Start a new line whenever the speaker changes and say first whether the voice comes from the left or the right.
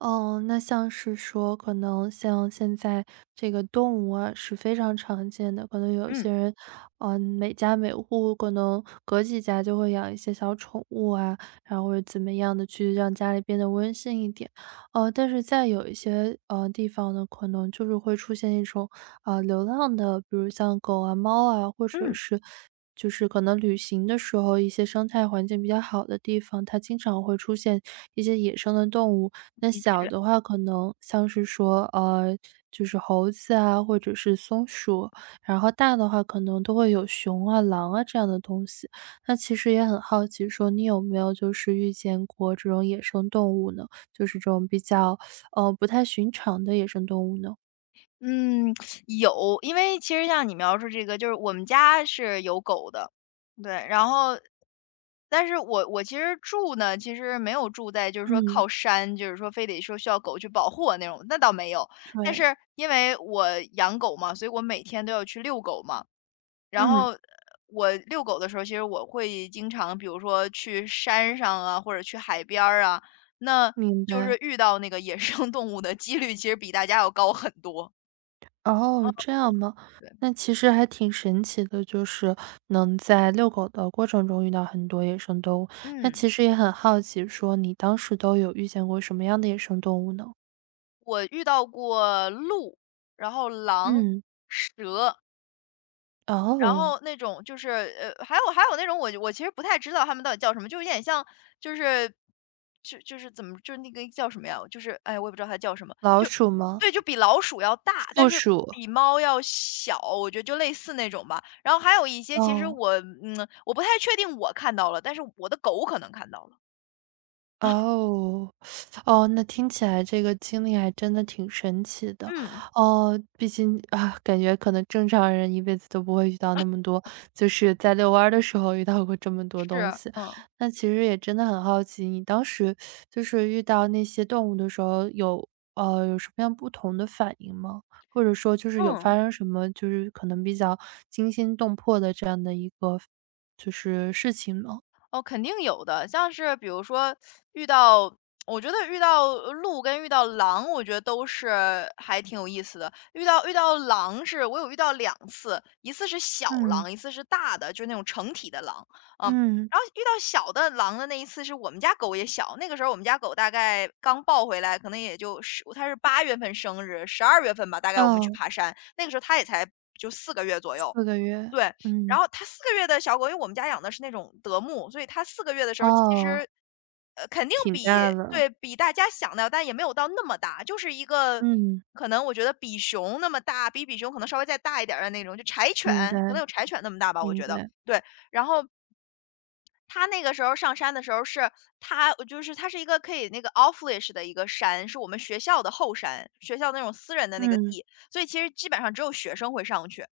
right: 哦，那像是说，可能像现在这个动物啊是非常常见的，可能有
left: 嗯
right: 些人，每家每户可能隔几家就会养一些小宠物啊，然后或者怎么样的去让家里变得温馨一点。哦，但是在有一些地方呢，可能就是会出现一种流浪的，比如像狗啊、猫啊，或者
left: 嗯
right: 是。就是可能旅行的时候，一些生态环境比较好的地方，它经常会出现一些野生的动物，那小的话可能像是说，就是猴子啊，或者是松鼠，然后大的话可能都会有熊啊、狼啊这样的东西。那其实也很好奇说你有没有就是遇见过这种野生动物呢？就是这种比较，不太寻常的野生动物呢？
left: 嗯，有，因为其实像你描述这个，就是我们家是有狗的，对，然后，但是我其实住呢，其实没有住在就是说
right: 嗯，
left: 靠山，就是说非得说需要狗去保护我那种，那倒没有。但
right: 对，
left: 是因为我养狗嘛，所以我每天都要去遛狗嘛，然
right: 嗯，
left: 后我遛狗的时候，其实我会经常比如说去山上啊，或者去海边儿啊，那
right: 明
left: 就是
right: 白。
left: 遇到那个野生动物的几率其实比大家要高很多。嗯，
right: 哦，这样吗？
left: 对，
right: 那其实还挺神奇的，就是能在遛狗的过程中遇到很多野生动物。那
left: 嗯，
right: 其实也很好奇，说你当时都有遇见过什么样的野生动物呢？
left: 我遇到过鹿，然后狼、
right: 嗯，
left: 蛇。然
right: 哦，
left: 后那种就是还有那种我其实不太知道他们到底叫什么，就有点像就是就是怎么就是那个叫什么呀？就是哎，我也不知道它叫什么，
right: 老
left: 就
right: 鼠吗？
left: 对，就比老鼠要大，但
right: 负
left: 是
right: 鼠，
left: 比猫要小，我觉得就类似那种吧。然后还有一些其实
right: 哦。
left: 我嗯，我不太确定我看到了，但是我的狗可能看到了。
right: 哦，哦，那听起来这个经历还真的挺神奇的。
left: 嗯，
right: 哦，毕竟啊，感觉可能正常人一辈子都不会遇到那么多，就是在遛弯儿的时候遇到过这么多东
left: 是，
right: 西。
left: 嗯
right: 那其实也真的很好奇，你当时就是遇到那些动物的时候有，有什么样不同的反应吗？或者说就是有
left: 嗯。
right: 发生什么就是可能比较惊心动魄的这样的一个就是事情吗？
left: 哦，肯定有的。像是比如说遇到我觉得遇到鹿跟遇到狼，我觉得都是还挺有意思的。遇到狼是我有遇到两次，一次是小
right: 嗯，
left: 狼，一次是大的，就是那种成体的狼，嗯。
right: 嗯，
left: 然后遇到小的狼的那一次是我们家狗也小，那个时候我们家狗大概刚抱回来，可能也就是它是8月份生日12月份吧，大概我们去
right: 嗯。
left: 爬山，那个时候它也才就四个月左右。
right: 四个月，
left: 对，然
right: 嗯，
left: 后它四个月的小狗因为我们家养的是那种德牧，所以它四个月的时候其
right: 哦，
left: 实，肯定
right: 挺
left: 比
right: 大的，
left: 对，比大家想的，但也没有到那么大，就是一个
right: 嗯，
left: 可能我觉得比熊那么大，比比熊可能稍微再大一点儿的那种，就柴
right: 明
left: 犬，可能
right: 白
left: 有柴犬那么大吧，我
right: 明
left: 觉得，
right: 白，
left: 对。然后它那个时候上山的时候是它是一个可以那个 off leash 的一个山，是我们学校的后山，学校那种私人的那个
right: 嗯，
left: 地，所以其实基本上只有学生会上去。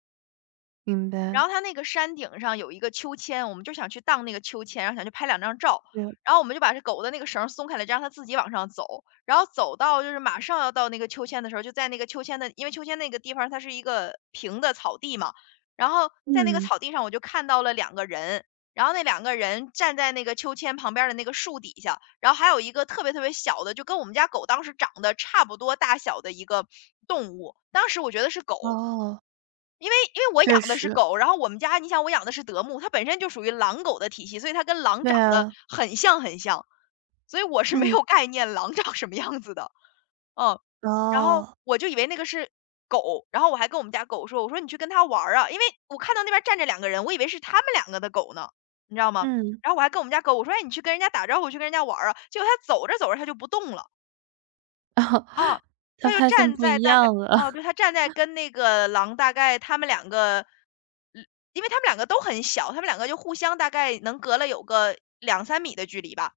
right: 明
left: 然
right: 白，
left: 后它那个山顶上有一个秋千，我们就想去荡那个秋千，然后想去拍两张照。
right: 是，
left: 然后我们就把这狗的那个绳儿松开了，就让它自己往上走。然后走到就是马上要到那个秋千的时候，就在那个秋千的因为秋千那个地方它是一个平的草地嘛，然后在那个
right: 嗯，
left: 草地上我就看到了两个人，然后那两个人站在那个秋千旁边的那个树底下，然后还有一个特别特别小的，就跟我们家狗当时长得差不多大小的一个动物，当时我觉得是狗。
right: 哦，
left: 因为我
right: 确
left: 养的是
right: 实，
left: 狗，然后我们家你想我养的是德牧，它本身就属于狼狗的体系，所以它跟狼
right: 对
left: 长得
right: 啊，
left: 很像很像，所以我是没
right: 嗯，
left: 有概念狼长什么样子的，嗯，然后
right: 哦，
left: 我就以为那个是狗，然后我还跟我们家狗说，我说你去跟它玩儿啊，因为我看到那边站着两个人，我以为是他们两个的狗呢，你知道吗？
right: 嗯，
left: 然后我还跟我们家狗我说，哎，你去跟人家打招呼，去跟人家玩儿啊，结果它走着走着它就不动了。
right: 哦，
left: 哦，他
right: 他
left: 就
right: 发现
left: 站
right: 不
left: 在
right: 一
left: 大概
right: 样了，
left: 哦，对，他站在跟那个狼大概他们两个，嗯因为他们两个都很小，他们两个就互相大概能隔了有个两三米的距离吧。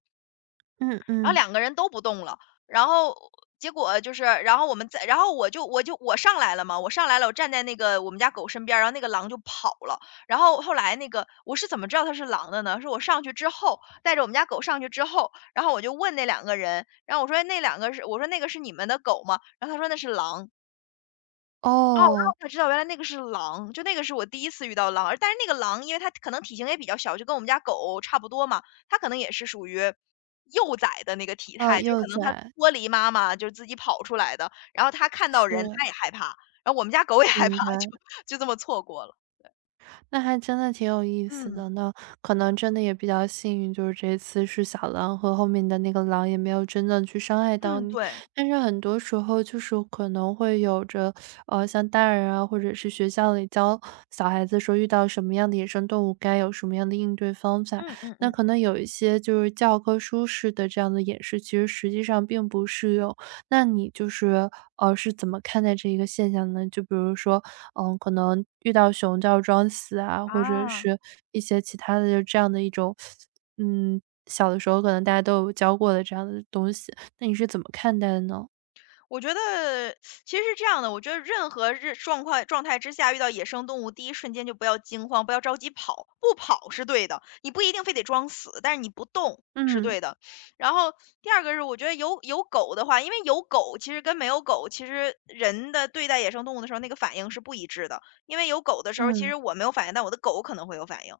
right: 嗯
left: 然后
right: 嗯，
left: 两个人都不动了，然后结果就是，然后我们在，然后我上来了嘛，我上来了，我站在那个我们家狗身边儿，然后那个狼就跑了，然后后来那个我是怎么知道它是狼的呢？是我上去之后，带着我们家狗上去之后，然后我就问那两个人，然后我说哎那两个是，我说那个是你们的狗吗？然后他说那是狼，哦，然后
right: 哦，
left: 我才知道原来那个是狼，就那个是我第一次遇到狼，而但是那个狼，因为它可能体型也比较小，就跟我们家狗差不多嘛，它可能也是属于幼崽的那个体
right: 嗯，
left: 态，就
right: 幼
left: 可能它
right: 崽，
left: 脱离妈妈就是自己跑出来的，然后它看到
right: 是，
left: 人它也害怕，然后我们家狗也害怕，
right: 明白。
left: 就这么错过了。
right: 那还真的挺有意思
left: 嗯，
right: 的呢，可能真的也比较幸运，就是这次是小狼和后面的那个狼也没有真的去伤害到
left: 嗯，
right: 你。
left: 对，
right: 但是很多时候就是可能会有着，像大人啊，或者是学校里教小孩子说遇到什么样的野生动物该有什么样的应对方法，
left: 嗯嗯
right: 那
left: 嗯，
right: 可能有一些就是教科书式的这样的演示，其实实际上并不适用。那你就是，是怎么看待这一个现象呢？就比如说，嗯，可能遇到熊叫装死啊，或者
left: 啊。
right: 是一些其他的就这样的一种，嗯，小的时候可能大家都有教过的这样的东西，那你是怎么看待的呢？
left: 我觉得其实是这样的，我觉得任何日状况状态之下遇到野生动物，第一瞬间就不要惊慌，不要着急跑，不跑是对的，你不一定非得装死，但是你不动是
right: 嗯，
left: 对的。然后第二个是，我觉得有狗的话，因为有狗其实跟没有狗，其实人的对待野生动物的时候那个反应是不一致的。因为有狗的时候，其实
right: 嗯，
left: 我没有反应，但我的狗可能会有反应。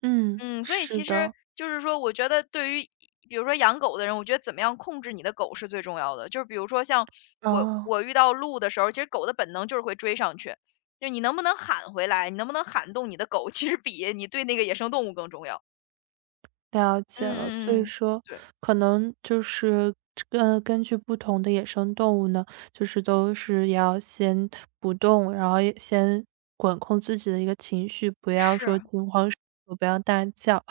right: 嗯，
left: 嗯，所以
right: 是
left: 其实
right: 的，
left: 就是说，我觉得对于比如说养狗的人，我觉得怎么样控制你的狗是最重要的。就是比如说像我，
right: 哦。
left: 我遇到鹿的时候，其实狗的本能就是会追上去，就你能不能喊回来，你能不能喊动你的狗，其实比你对那个野生动物更重要。
right: 了解了，所
left: 嗯
right: 以
left: 嗯嗯，
right: 说
left: 对，
right: 可能就是根据不同的野生动物呢，就是都是要先不动，然后也先管控自己的一个情绪，不要说
left: 是，
right: 惊慌失措不要大叫。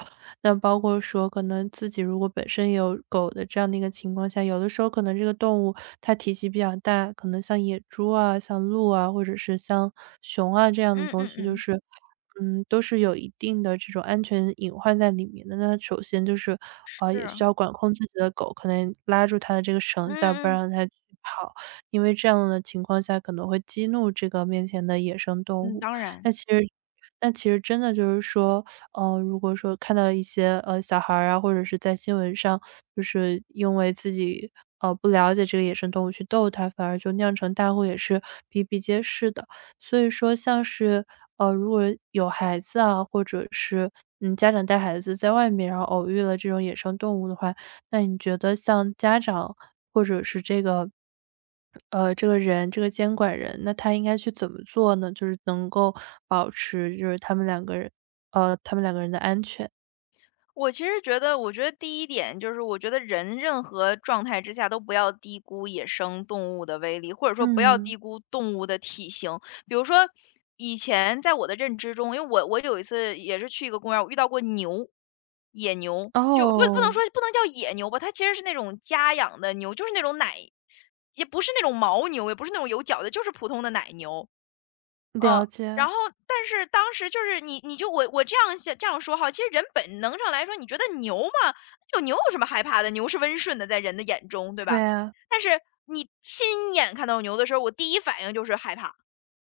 right: 那包括说可能自己如果本身也有狗的这样的一个情况下，有的时候可能这个动物它体积比较大，可能像野猪啊、像鹿啊，或者是像熊啊这样的
left: 嗯
right: 东
left: 嗯
right: 西，就
left: 嗯，
right: 是嗯，都是有一定的这种安全隐患在里面的。那首先就是，
left: 是，
right: 也需要管控自己的狗，可能拉住它的这个
left: 嗯
right: 绳子啊不
left: 嗯
right: 让它去跑，因为这样的情况下可能会激怒这个面前的野生动
left: 嗯，
right: 物。
left: 当
right: 那
left: 然。
right: 其实，那其实真的就是说，如果说看到一些小孩儿啊，或者是在新闻上，就是因为自己不了解这个野生动物去逗它，反而就酿成大祸，也是比比皆是的。所以说，像是如果有孩子啊，或者是嗯家长带孩子在外面，然后偶遇了这种野生动物的话，那你觉得像家长或者是这个这个人，这个监管人，那他应该去怎么做呢？就是能够保持，就是他们两个人他们两个人的安全。
left: 我其实觉得，我觉得第一点就是，我觉得人任何状态之下都不要低估野生动物的威力，或者说不要
right: 嗯，
left: 低估动物的体型。比如说，以前在我的认知中，因为我有一次也是去一个公园我遇到过牛，野牛，就不能说
right: 哦，
left: 不能叫野牛吧，它其实是那种家养的牛，就是那种奶，也不是那种牦牛，也不是那种有角的，就是普通的奶牛。
right: 了
left: 嗯，然
right: 解，
left: 后但是当时就是你就我这样想这样说哈，其实人本能上来说，你觉得牛嘛，就牛有什么害怕的？牛是温顺的，在人的眼中，对
right: 对
left: 吧？
right: 啊，
left: 但是你亲眼看到牛的时候，我第一反应就是害怕。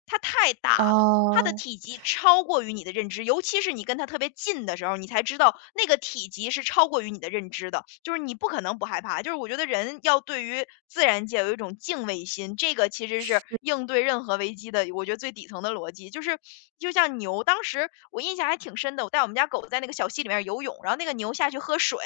left: 它太大了，它的
right: 哦，
left: 体积超过于你的认知，尤其是你跟它特别近的时候，你才知道那个体积是超过于你的认知的，就是你不可能不害怕。就是我觉得人要对于自然界有一种敬畏心，这个其实是
right: 是
left: 应对任何危机的，我觉得最底层的逻辑。就是就像牛，当时我印象还挺深的，我带我们家狗在那个小溪里面游泳，然后那个牛下去喝水，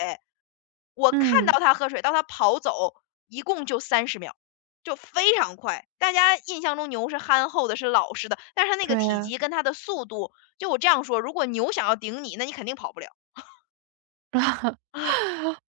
left: 我看到
right: 嗯，
left: 它喝水到它跑走，一共就30秒。就非常快。大家印象中牛是憨厚的，是老实的，但是它那个
right: 对
left: 体
right: 啊。
left: 积跟它的速度，就我这样说，如果牛想要顶你，那你肯定跑不了。啊，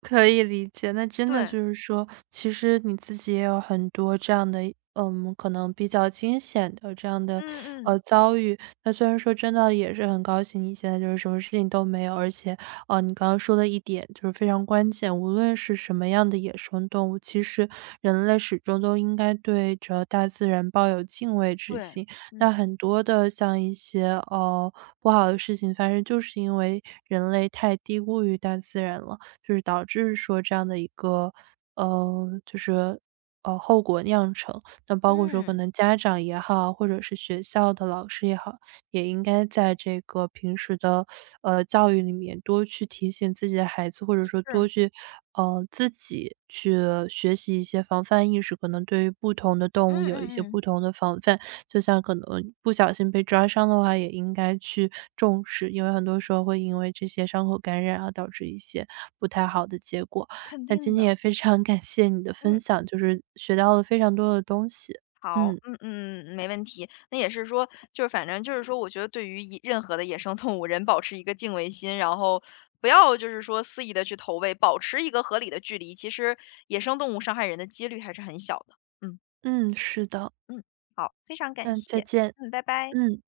right: 可以理解，那真的
left: 对，
right: 就是说，其实你自己也有很多这样的，嗯，可能比较惊险的这样的，
left: 嗯嗯，
right: 遭遇。那虽然说真的也是很高兴你现在就是什么事情都没有，而且，你刚刚说的一点就是非常关键，无论是什么样的野生动物，其实人类始终都应该对着大自然抱有敬畏之
left: 对，
right: 心。那
left: 嗯
right: 很多的像一些，呃，不好的事情发生，就是因为人类太低估于大自然了。就是导致说这样的一个，就是，后果酿成。那包括说可
left: 嗯，
right: 能家长也好，或者是学校的老师也好，也应该在这个平时的，教育里面多去提醒自己的孩子，或者说多
left: 是，
right: 去，自己去学习一些防范意识，可能对于不同的
left: 嗯
right: 动物有一些
left: 嗯
right: 不
left: 嗯。
right: 同的防范。就像可能不小心被抓伤的话，也应该去重视，因为很多时候会因为这些伤口感染啊，导致一些不太好的结果。
left: 肯
right: 那
left: 定
right: 今天
left: 的，
right: 也非常感谢你的
left: 嗯，
right: 分享，就是学到了非常多的东西。
left: 好，
right: 嗯
left: 嗯嗯，没问题。那也是说，就是反正就是说，我觉得对于一任何的野生动物，人保持一个敬畏心，然后不要就是说肆意的去投喂，保持一个合理的距离，其实野生动物伤害人的几率还是很小的。嗯。
right: 嗯，是的，
left: 嗯，好，非常感
right: 那再
left: 谢。
right: 见，
left: 嗯，拜拜。
right: 嗯。